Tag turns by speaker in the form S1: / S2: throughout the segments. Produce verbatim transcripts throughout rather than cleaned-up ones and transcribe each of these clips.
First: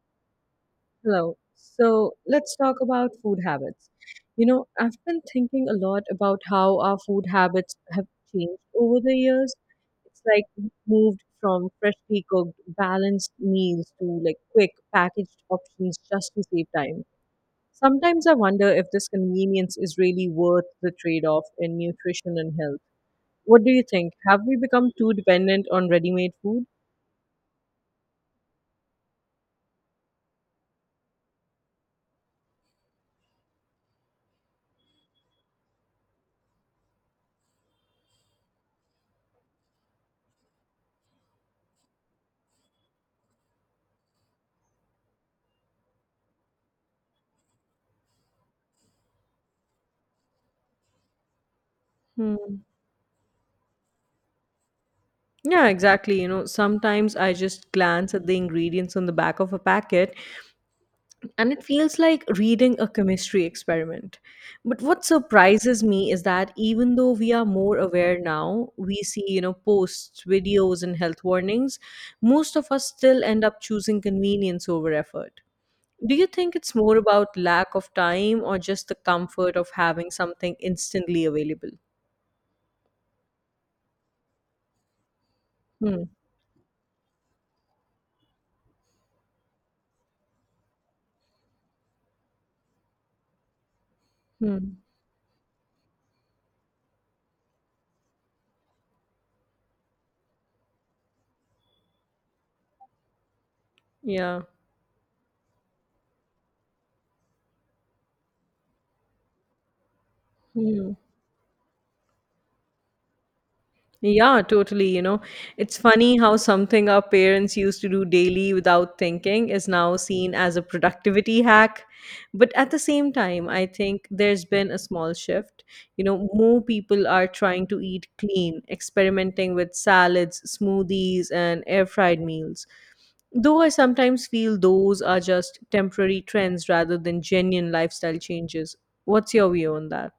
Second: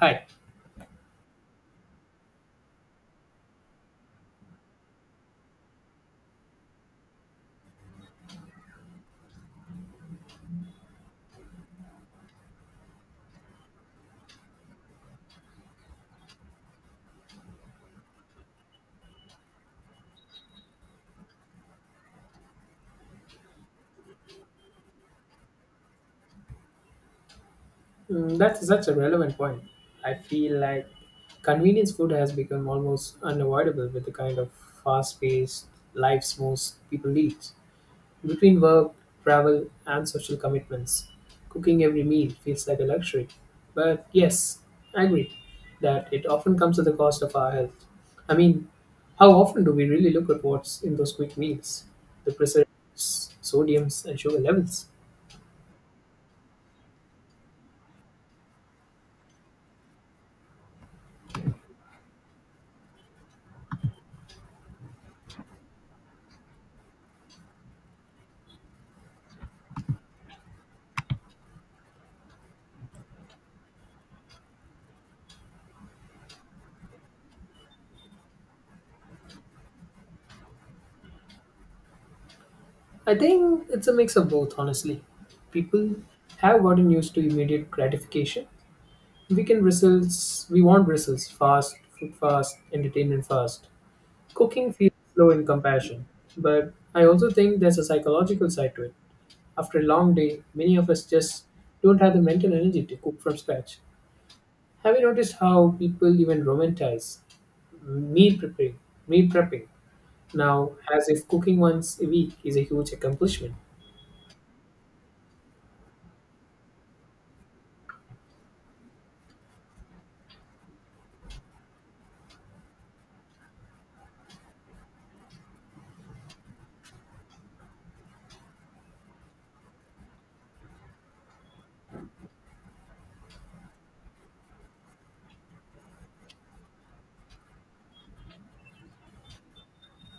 S1: Hi.
S2: Hello. So let's talk about food habits. You know, I've been thinking a lot about how our food habits have changed over the years. It's like we moved from freshly cooked, balanced meals to like quick packaged options just to save time. Sometimes I wonder if this convenience is really worth the trade-off in nutrition and health. What do you think? Have we become too dependent on ready-made food?
S1: Mm, that's such a relevant point. I feel like convenience food has become almost unavoidable with the kind of fast paced lives most people lead. Between work, travel, and social commitments, cooking every meal feels like a luxury. But yes, I agree that it often comes at the cost of our health. I mean, how often do we really look at what's in those quick meals? The preservatives, sodiums, and sugar levels.
S2: Yeah, exactly. You know, sometimes I just glance at the ingredients on the back of a packet and it feels like reading a chemistry experiment. But what surprises me is that even though we are more aware now, we see, you know, posts, videos, and health warnings, most of us still end up choosing convenience over effort. Do you think it's more about lack of time or just the comfort of having something instantly available?
S1: I think it's a mix of both, honestly. People
S2: Hmm.
S1: have gotten used to immediate gratification. We can results we want results fast, food fast, entertainment fast. Cooking
S2: Hmm.
S1: feels slow in comparison. But I also think there's a psychological side to it. After a long day, many of us just don't have the mental energy to cook from scratch.
S2: Yeah.
S1: Have you noticed how people even romanticize meal preparing meal prepping now,
S2: Hmm.
S1: as if cooking once a week is a huge accomplishment?
S2: Yeah, totally. You know, it's funny how something our parents used to do daily without thinking is now seen as a productivity hack. But at the same time, I think there's been a small shift. You know, more people are trying to eat clean, experimenting with salads, smoothies, and air fried meals. Though I sometimes feel those are just temporary trends rather than genuine lifestyle changes. What's your view on that?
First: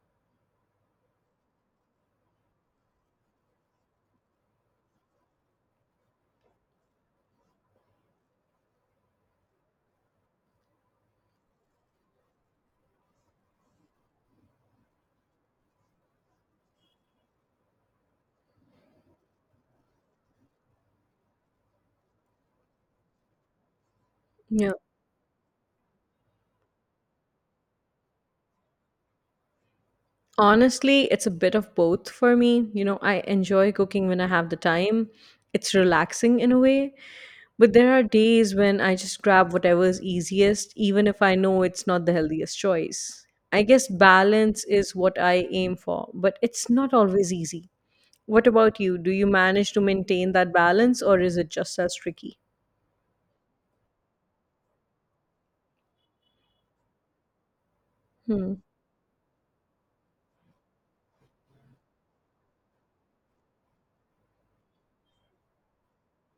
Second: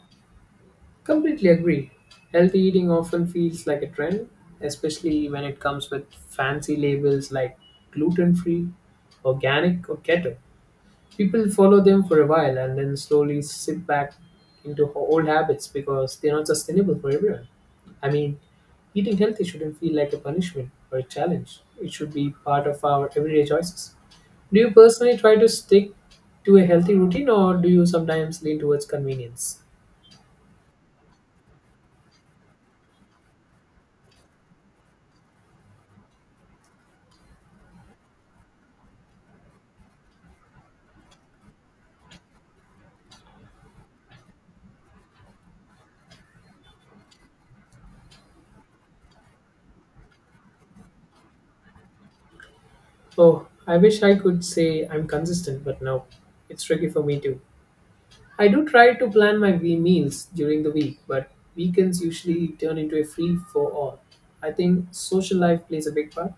S1: Completely agree. Healthy eating often feels like a trend, especially when it comes with fancy labels like gluten free, organic, or keto. People follow them for a while and then slowly slip back into ho- old habits because they're not sustainable for everyone. I mean, eating healthy shouldn't feel like a punishment or a challenge, it should be part of our everyday choices. Do you
S2: Yeah.
S1: personally try to stick to a healthy routine or do you sometimes lean towards convenience?
S2: Honestly, it's a bit of both for me. You know, I enjoy cooking when I have the time. It's relaxing in a way, but there are days when I just grab whatever is easiest, even if I know it's not the healthiest choice. I guess balance is what I aim for, but it's not always easy. What about you? Do you manage to maintain that balance or is it just as tricky?
S1: Oh, I wish I could say I'm consistent, but no, it's tricky for me too. I
S2: Hmm.
S1: do try to plan my wee meals during the week, but weekends usually turn into a free for all. I think social life plays a big part.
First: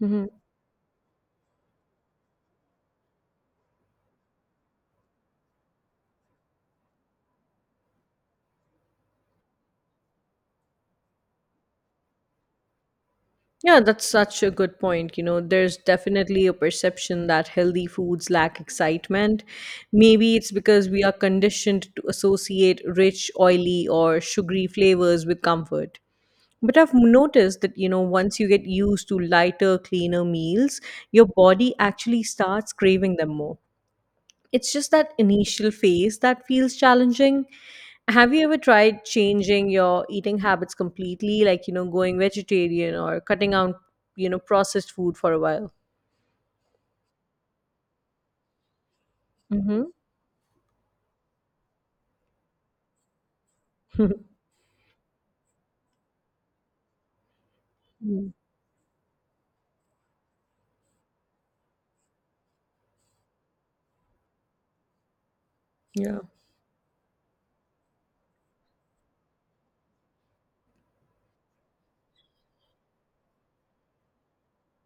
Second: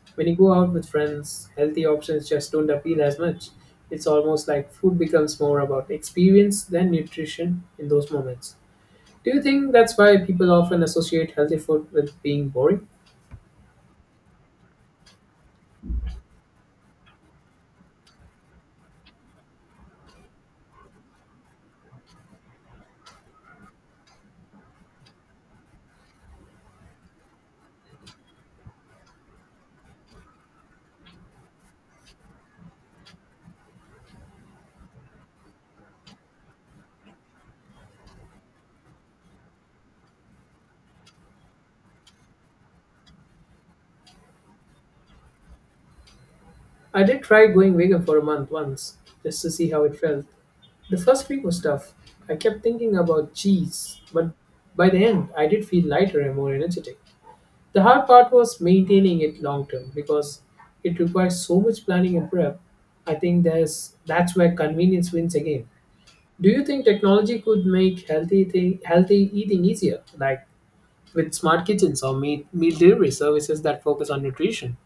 S2: Hmm.
S1: When you go out with friends, healthy options just don't appeal as much. It's almost like food becomes more about experience than nutrition in those moments. Do you think that's why people often associate healthy food with being boring?
S2: Yeah, that's such a good point. You know, there's definitely a perception that healthy foods lack excitement. Maybe it's because we are conditioned to associate rich, oily, or sugary flavors with comfort. But I've noticed that, you know, once you get used to lighter, cleaner meals, your body actually starts craving them more. It's just that initial phase that feels challenging. Have you ever tried changing your eating habits completely, like, you know, going vegetarian or cutting out, you know, processed food for a while?
S1: I did try going vegan for a month once, just to see how
S2: Mm-hmm.
S1: it felt. The first week was tough. I kept thinking about cheese, but by the end, I did feel lighter and more energetic. The hard part was maintaining it long term because it requires so much planning and prep. I think there's that's where convenience wins again.
S2: Yeah.
S1: Do you think technology could make healthy thing, healthy eating easier, like with smart kitchens or meal, meal delivery services that focus on nutrition?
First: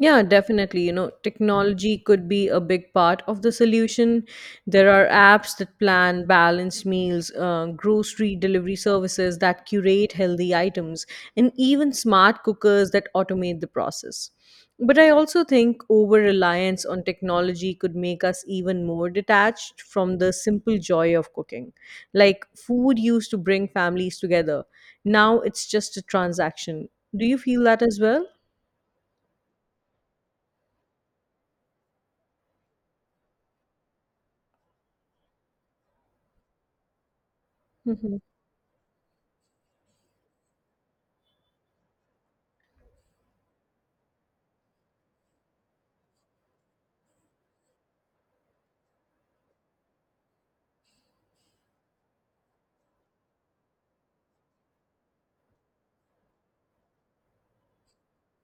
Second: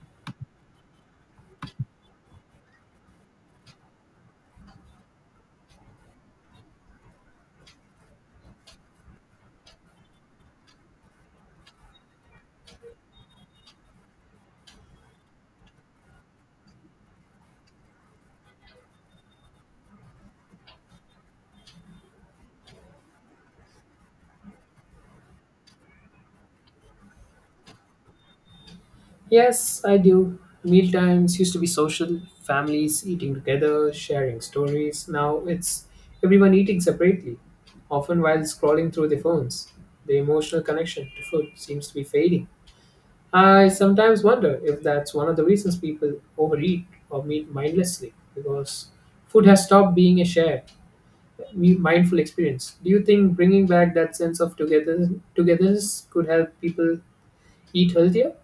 S2: Yeah, definitely. You know, technology could be a big part of the solution. There are apps that plan balanced meals, uh, grocery delivery services that curate healthy items, and even smart cookers that automate the process. But I also think over reliance on technology could make us even more detached from the simple joy of cooking. Like food used to bring families together. Now it's just a transaction. Do you feel that as well?
S1: Yes, I do. Meal times used to be social, families eating together, sharing stories. Now it's everyone eating separately,
S2: Mm-hmm.
S1: often while scrolling through their phones. The emotional connection to food seems to be fading. I sometimes wonder if that's one of the reasons people overeat or meet mindlessly because food has stopped being a shared, mi- mindful experience. Do you think bringing back that sense of togetherness, togetherness could help people eat healthier?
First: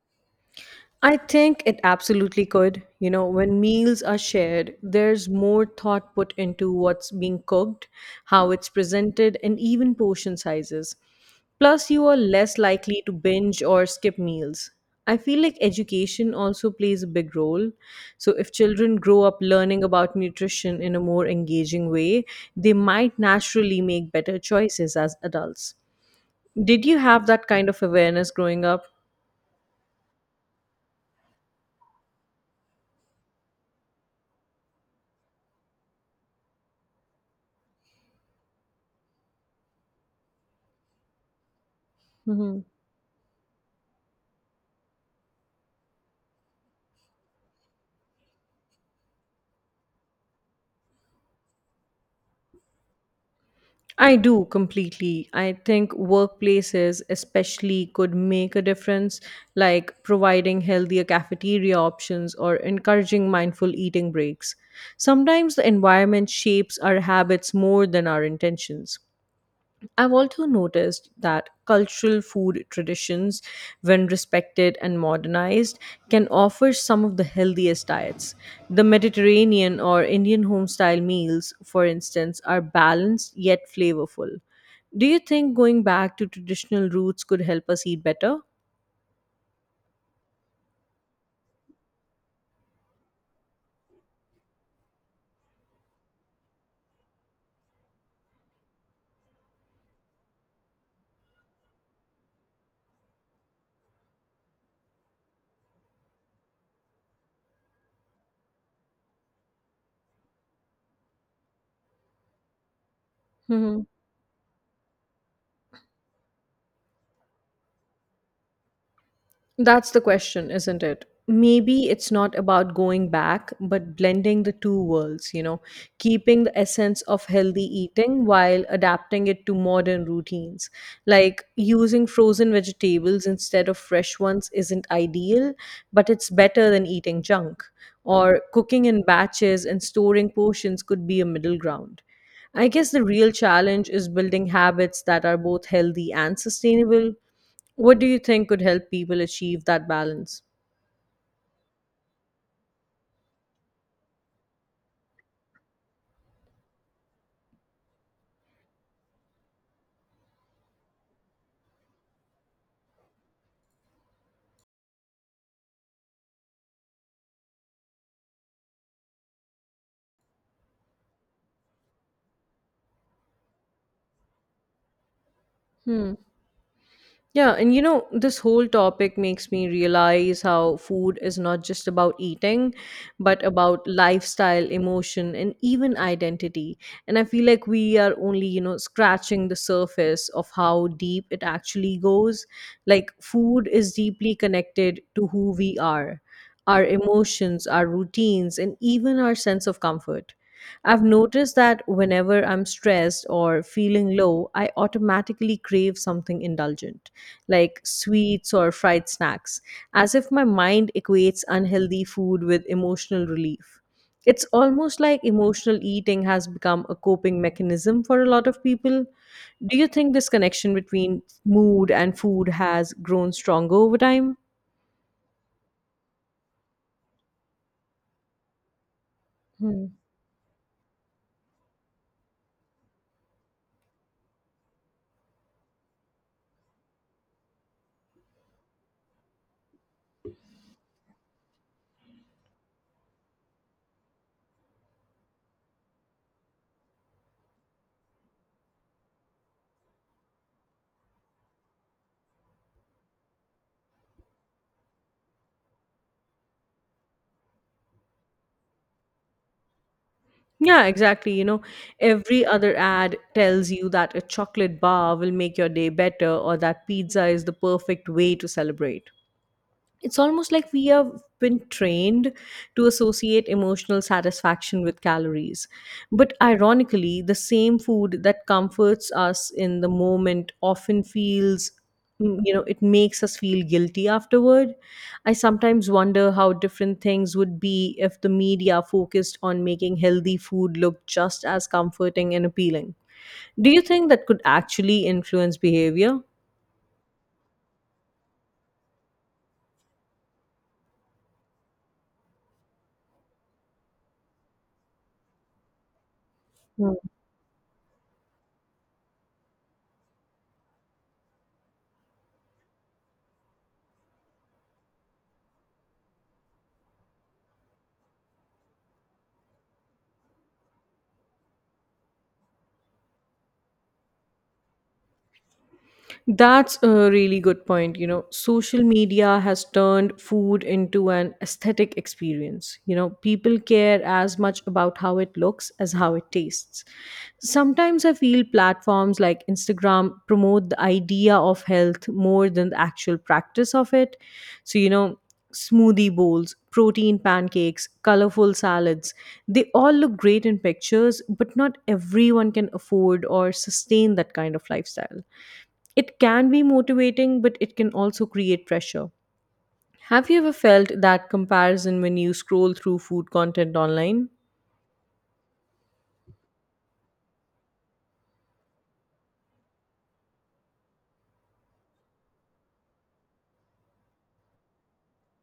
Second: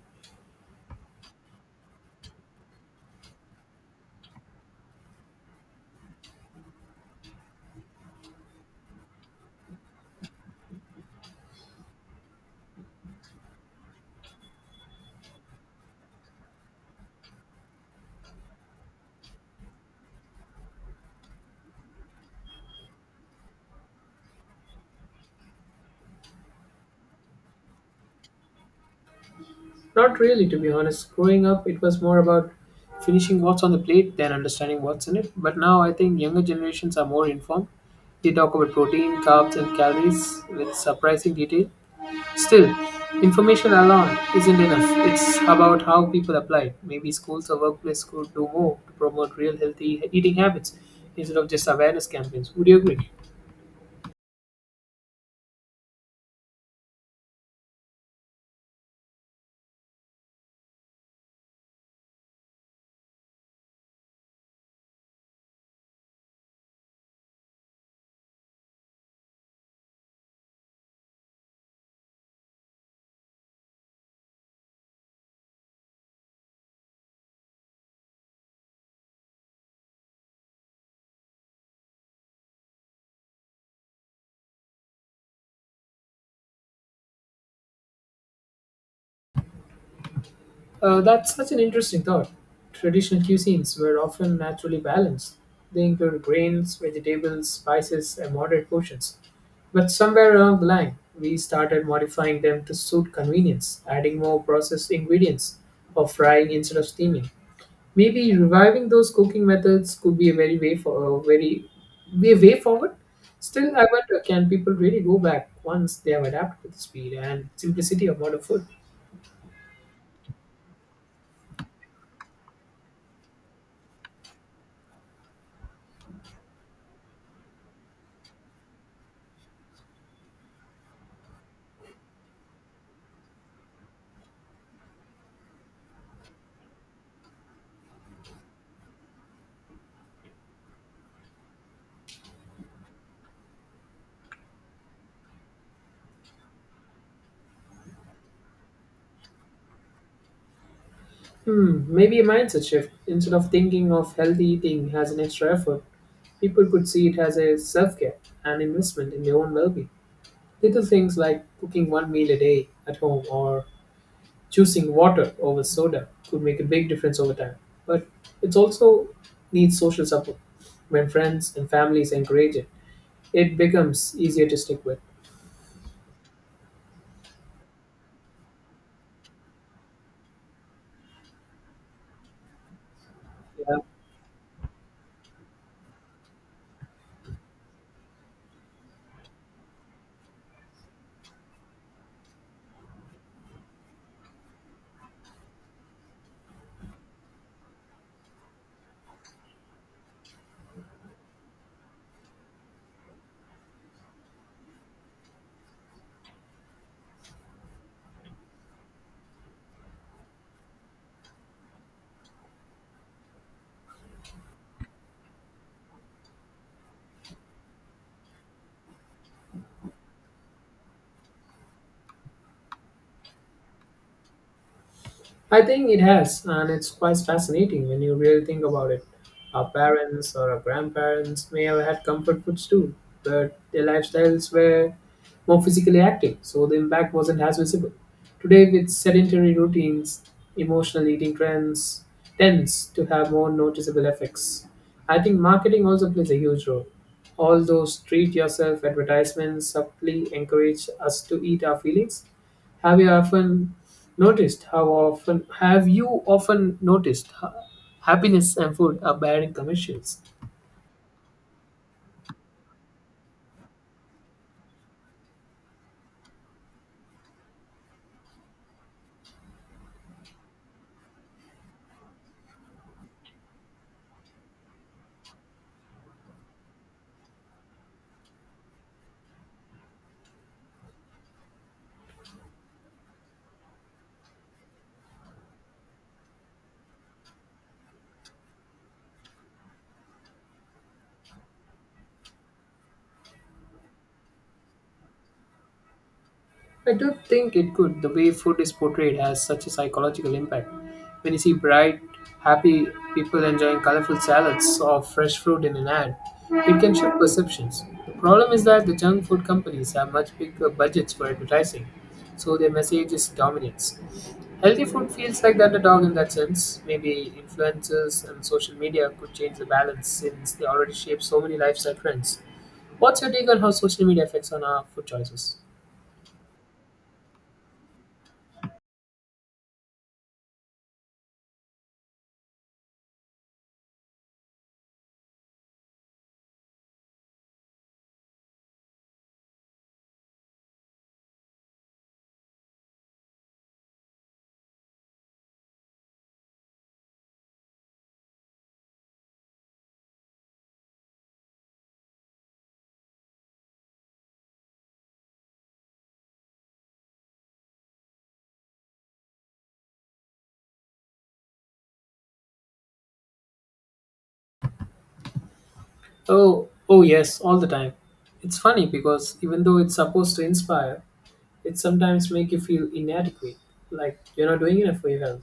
S2: I think it absolutely could. You know, when meals are shared, there's more thought put into what's being cooked, how it's presented, and even portion sizes. Plus, you are less likely to binge or skip meals. I feel like education also plays a big role. So, if children grow up learning about nutrition in a more engaging way, they might naturally make better choices as adults. Did you have that kind of awareness growing up?
S1: Not really, to be honest. Growing up, it was more about finishing what's on the plate than understanding what's in it. But now I think younger generations are more informed. They talk about protein, carbs, and calories with surprising detail.
S2: Hmm.
S1: Still, information alone isn't enough. It's about how people apply it. Maybe schools or workplace could do more to promote real healthy eating habits instead of just awareness campaigns. Would you agree?
S2: I do completely. I think workplaces, especially, could make a difference, like providing healthier cafeteria options or encouraging mindful eating breaks. Sometimes the environment shapes our habits more than our intentions. I've also noticed that cultural food traditions, when respected and modernized, can offer some of the healthiest diets. The Mediterranean or Indian home style meals, for instance, are balanced yet flavorful. Do you think going back to traditional roots could help us eat better?
S1: Uh, that's such an interesting thought. Traditional cuisines were often naturally balanced. They include grains, vegetables, spices, and moderate portions. But somewhere along the line, we started modifying them to suit convenience, adding more processed ingredients or frying instead of steaming. Maybe reviving those cooking methods could be a very way for a very be a way forward. Still,
S2: Hmm.
S1: I wonder, can people really go back once they have adapted to the speed and simplicity of modern food?
S2: That's the question, isn't it? Maybe it's not about going back, but blending the two worlds, you know, keeping the essence of healthy eating while adapting it to modern routines. Like using frozen vegetables instead of fresh ones isn't ideal, but it's better than eating junk. Or cooking in batches and storing portions could be a middle ground. I guess the real challenge is building habits that are both healthy and sustainable. What do you think could help people achieve that balance?
S1: Hmm, maybe a mindset shift. Instead of thinking of healthy eating as an extra effort, people could see it as a self care and investment in their own well being. Little things like cooking one meal a day at home or choosing water over soda could make a big difference over time. But it also needs social support. When friends and families encourage it, it becomes easier to stick with.
S2: Hmm. Yeah, and you know, this whole topic makes me realize how food is not just about eating, but about lifestyle, emotion, and even identity. And I feel like we are only, you know, scratching the surface of how deep it actually goes. Like, food is deeply connected to who we are, our emotions, our routines, and even our sense of comfort. I've noticed that whenever I'm stressed or feeling low, I automatically crave something indulgent like sweets or fried snacks, as if my mind equates unhealthy food with emotional relief. It's almost like emotional eating has become a coping mechanism for a lot of people. Do you think this connection between mood and food has grown stronger over time?
S1: I think it has, and it's quite fascinating when you really think about it. Our
S2: Hmm.
S1: parents or our grandparents may have had comfort foods too, but their lifestyles were more physically active, so the impact wasn't as visible. Today, with sedentary routines, emotional eating trends tends to have more noticeable effects. I think marketing also plays a huge role. All those treat yourself advertisements subtly encourage us to eat our feelings. have you often noticed how often have you often noticed how happiness and food are bearing commercials?
S2: Yeah, exactly. You know, every other ad tells you that a chocolate bar will make your day better or that pizza is the perfect way to celebrate. It's almost like we have been trained to associate emotional satisfaction with calories, but ironically the same food that comforts us in the moment often feels mm, you know, it makes us feel guilty afterward. I sometimes wonder how different things would be if the media focused on making healthy food look just as comforting and appealing. Do you think that could actually influence behavior?
S1: I don't think it could. The way food is portrayed has such a psychological impact. When you see bright, happy people enjoying colorful salads or fresh fruit in an ad, it can shift perceptions. The problem is that the junk food companies have much bigger budgets for advertising, so their message is dominance. Healthy food feels like that the dog in that sense. Maybe influences and social media could change the balance since they already shape so many lifestyle trends. What's your take on how social media affects on our food choices?
S2: That's a really good point. You know, social media has turned food into an aesthetic experience. You know, people care as much about how it looks as how it tastes. Sometimes I feel platforms like Instagram promote the idea of health more than the actual practice of it. So, you know, smoothie bowls, protein pancakes, colorful salads, they all look great in pictures, but not everyone can afford or sustain that kind of lifestyle. It can be motivating, but it can also create pressure. Have you ever felt that comparison when you scroll through food content online?
S1: Oh, oh yes, all the time. It's funny because even though it's supposed to inspire, it sometimes make you feel inadequate, like you're not doing enough for your health.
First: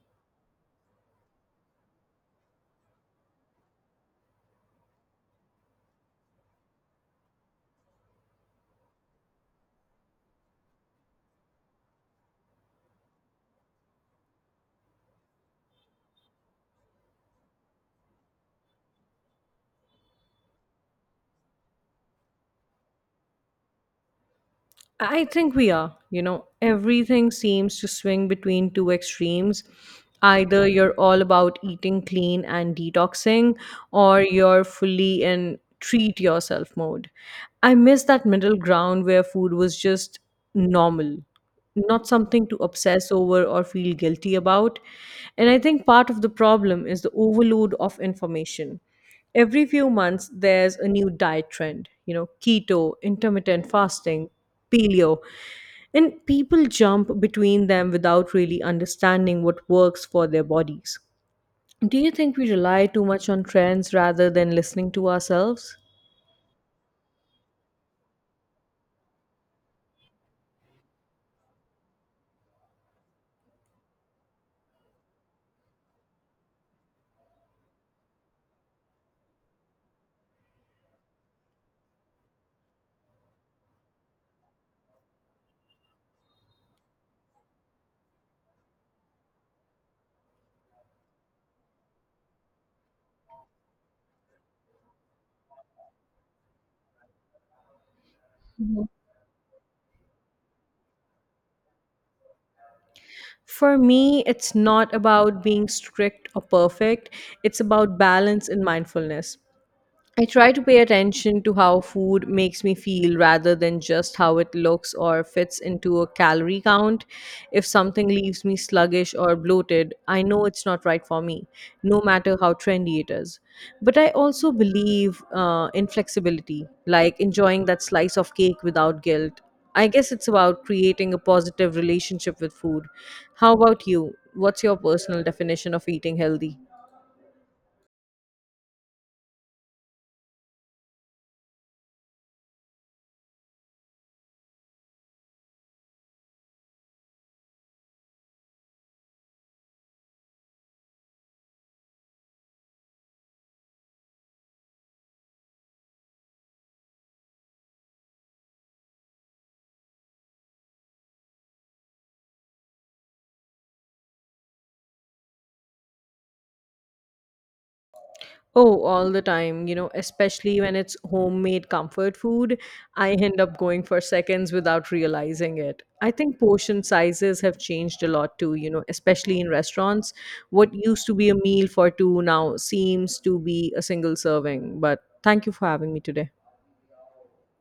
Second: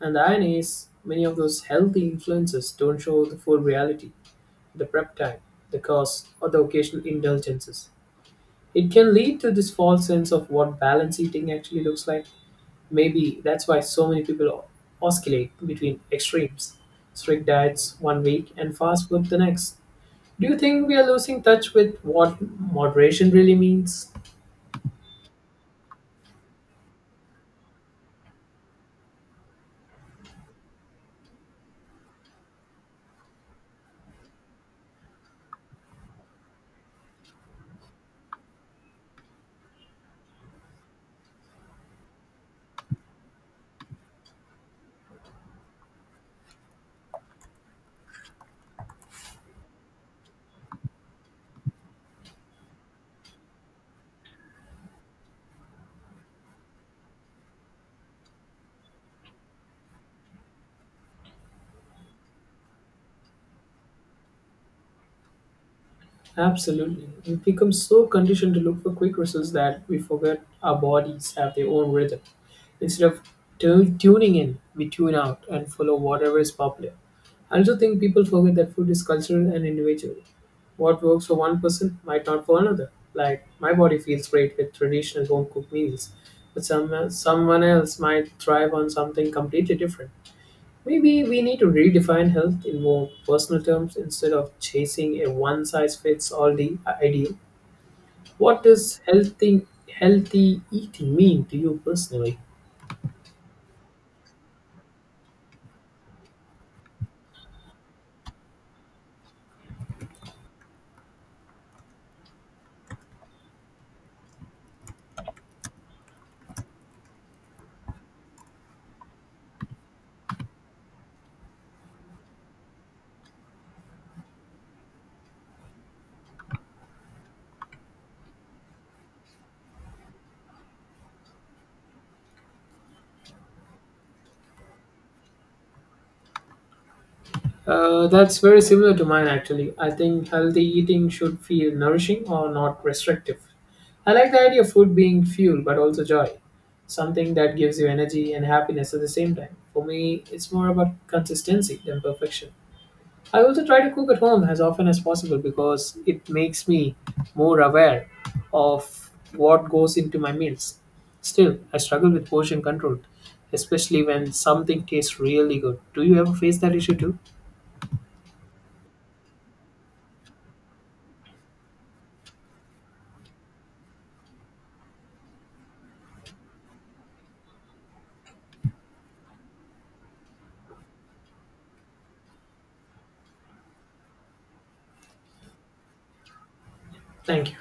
S1: And the irony is, many of those healthy influences don't show the full reality, the prep time, the cost, or the occasional indulgences. It can lead to this false sense of what balanced eating actually looks like. Maybe that's why so many people oscillate between extremes, strict diets one week and fast food the next. Do you think we are losing touch with what moderation really means?
S2: I think we are. You know, everything seems to swing between two extremes. Either you're all about eating clean and detoxing, or you're fully in treat yourself mode. I miss that middle ground where food was just normal, not something to obsess over or feel guilty about. And I think part of the problem is the overload of information. Every few months there's a new diet trend, you know, keto, intermittent fasting, paleo, and people jump between them without really understanding what works for their bodies. Do you think we rely too much on trends rather than listening to ourselves?
S1: Absolutely. We've become so conditioned to look for quick results that we forget our bodies have their own rhythm. Instead of tu- tuning in, we tune out and follow whatever is popular. I also think people forget that food is cultural and individual. What works for one person might not for another. Like my body feels great with traditional home cooked meals, but some someone else might thrive on something completely different. Maybe we need to redefine health in more personal terms instead of chasing a one size fits all the ideal. What does healthy healthy eating mean to you personally?
S2: For me it's not about being strict or perfect, it's about balance and mindfulness. I try to pay attention to how food makes me feel rather than just how it looks or fits into a calorie count. If something leaves me sluggish or bloated, I know it's not right for me, no matter how trendy it is. But I also believe uh, in flexibility, like enjoying that slice of cake without guilt. I guess it's about creating a positive relationship with food. How about you? What's your personal definition of eating healthy?
S1: Uh, that's very similar to mine actually. I think healthy eating should feel nourishing or not restrictive. I like the idea of food being fuel but also joy, something that gives you energy and happiness at the same time. For me, it's more about consistency than perfection. I also try to cook at home as often as possible because it makes me more aware of what goes into my meals. Still, I struggle with portion control, especially when something tastes really good. Do you ever face that issue too?
S2: Oh, all the time, you know, especially when it's homemade comfort food, I end up going for seconds without realizing it. I think portion sizes have changed a lot too, you know, especially in restaurants. What used to be a meal for two now seems to be a single serving. But thank you for having me today.
S1: Thank you.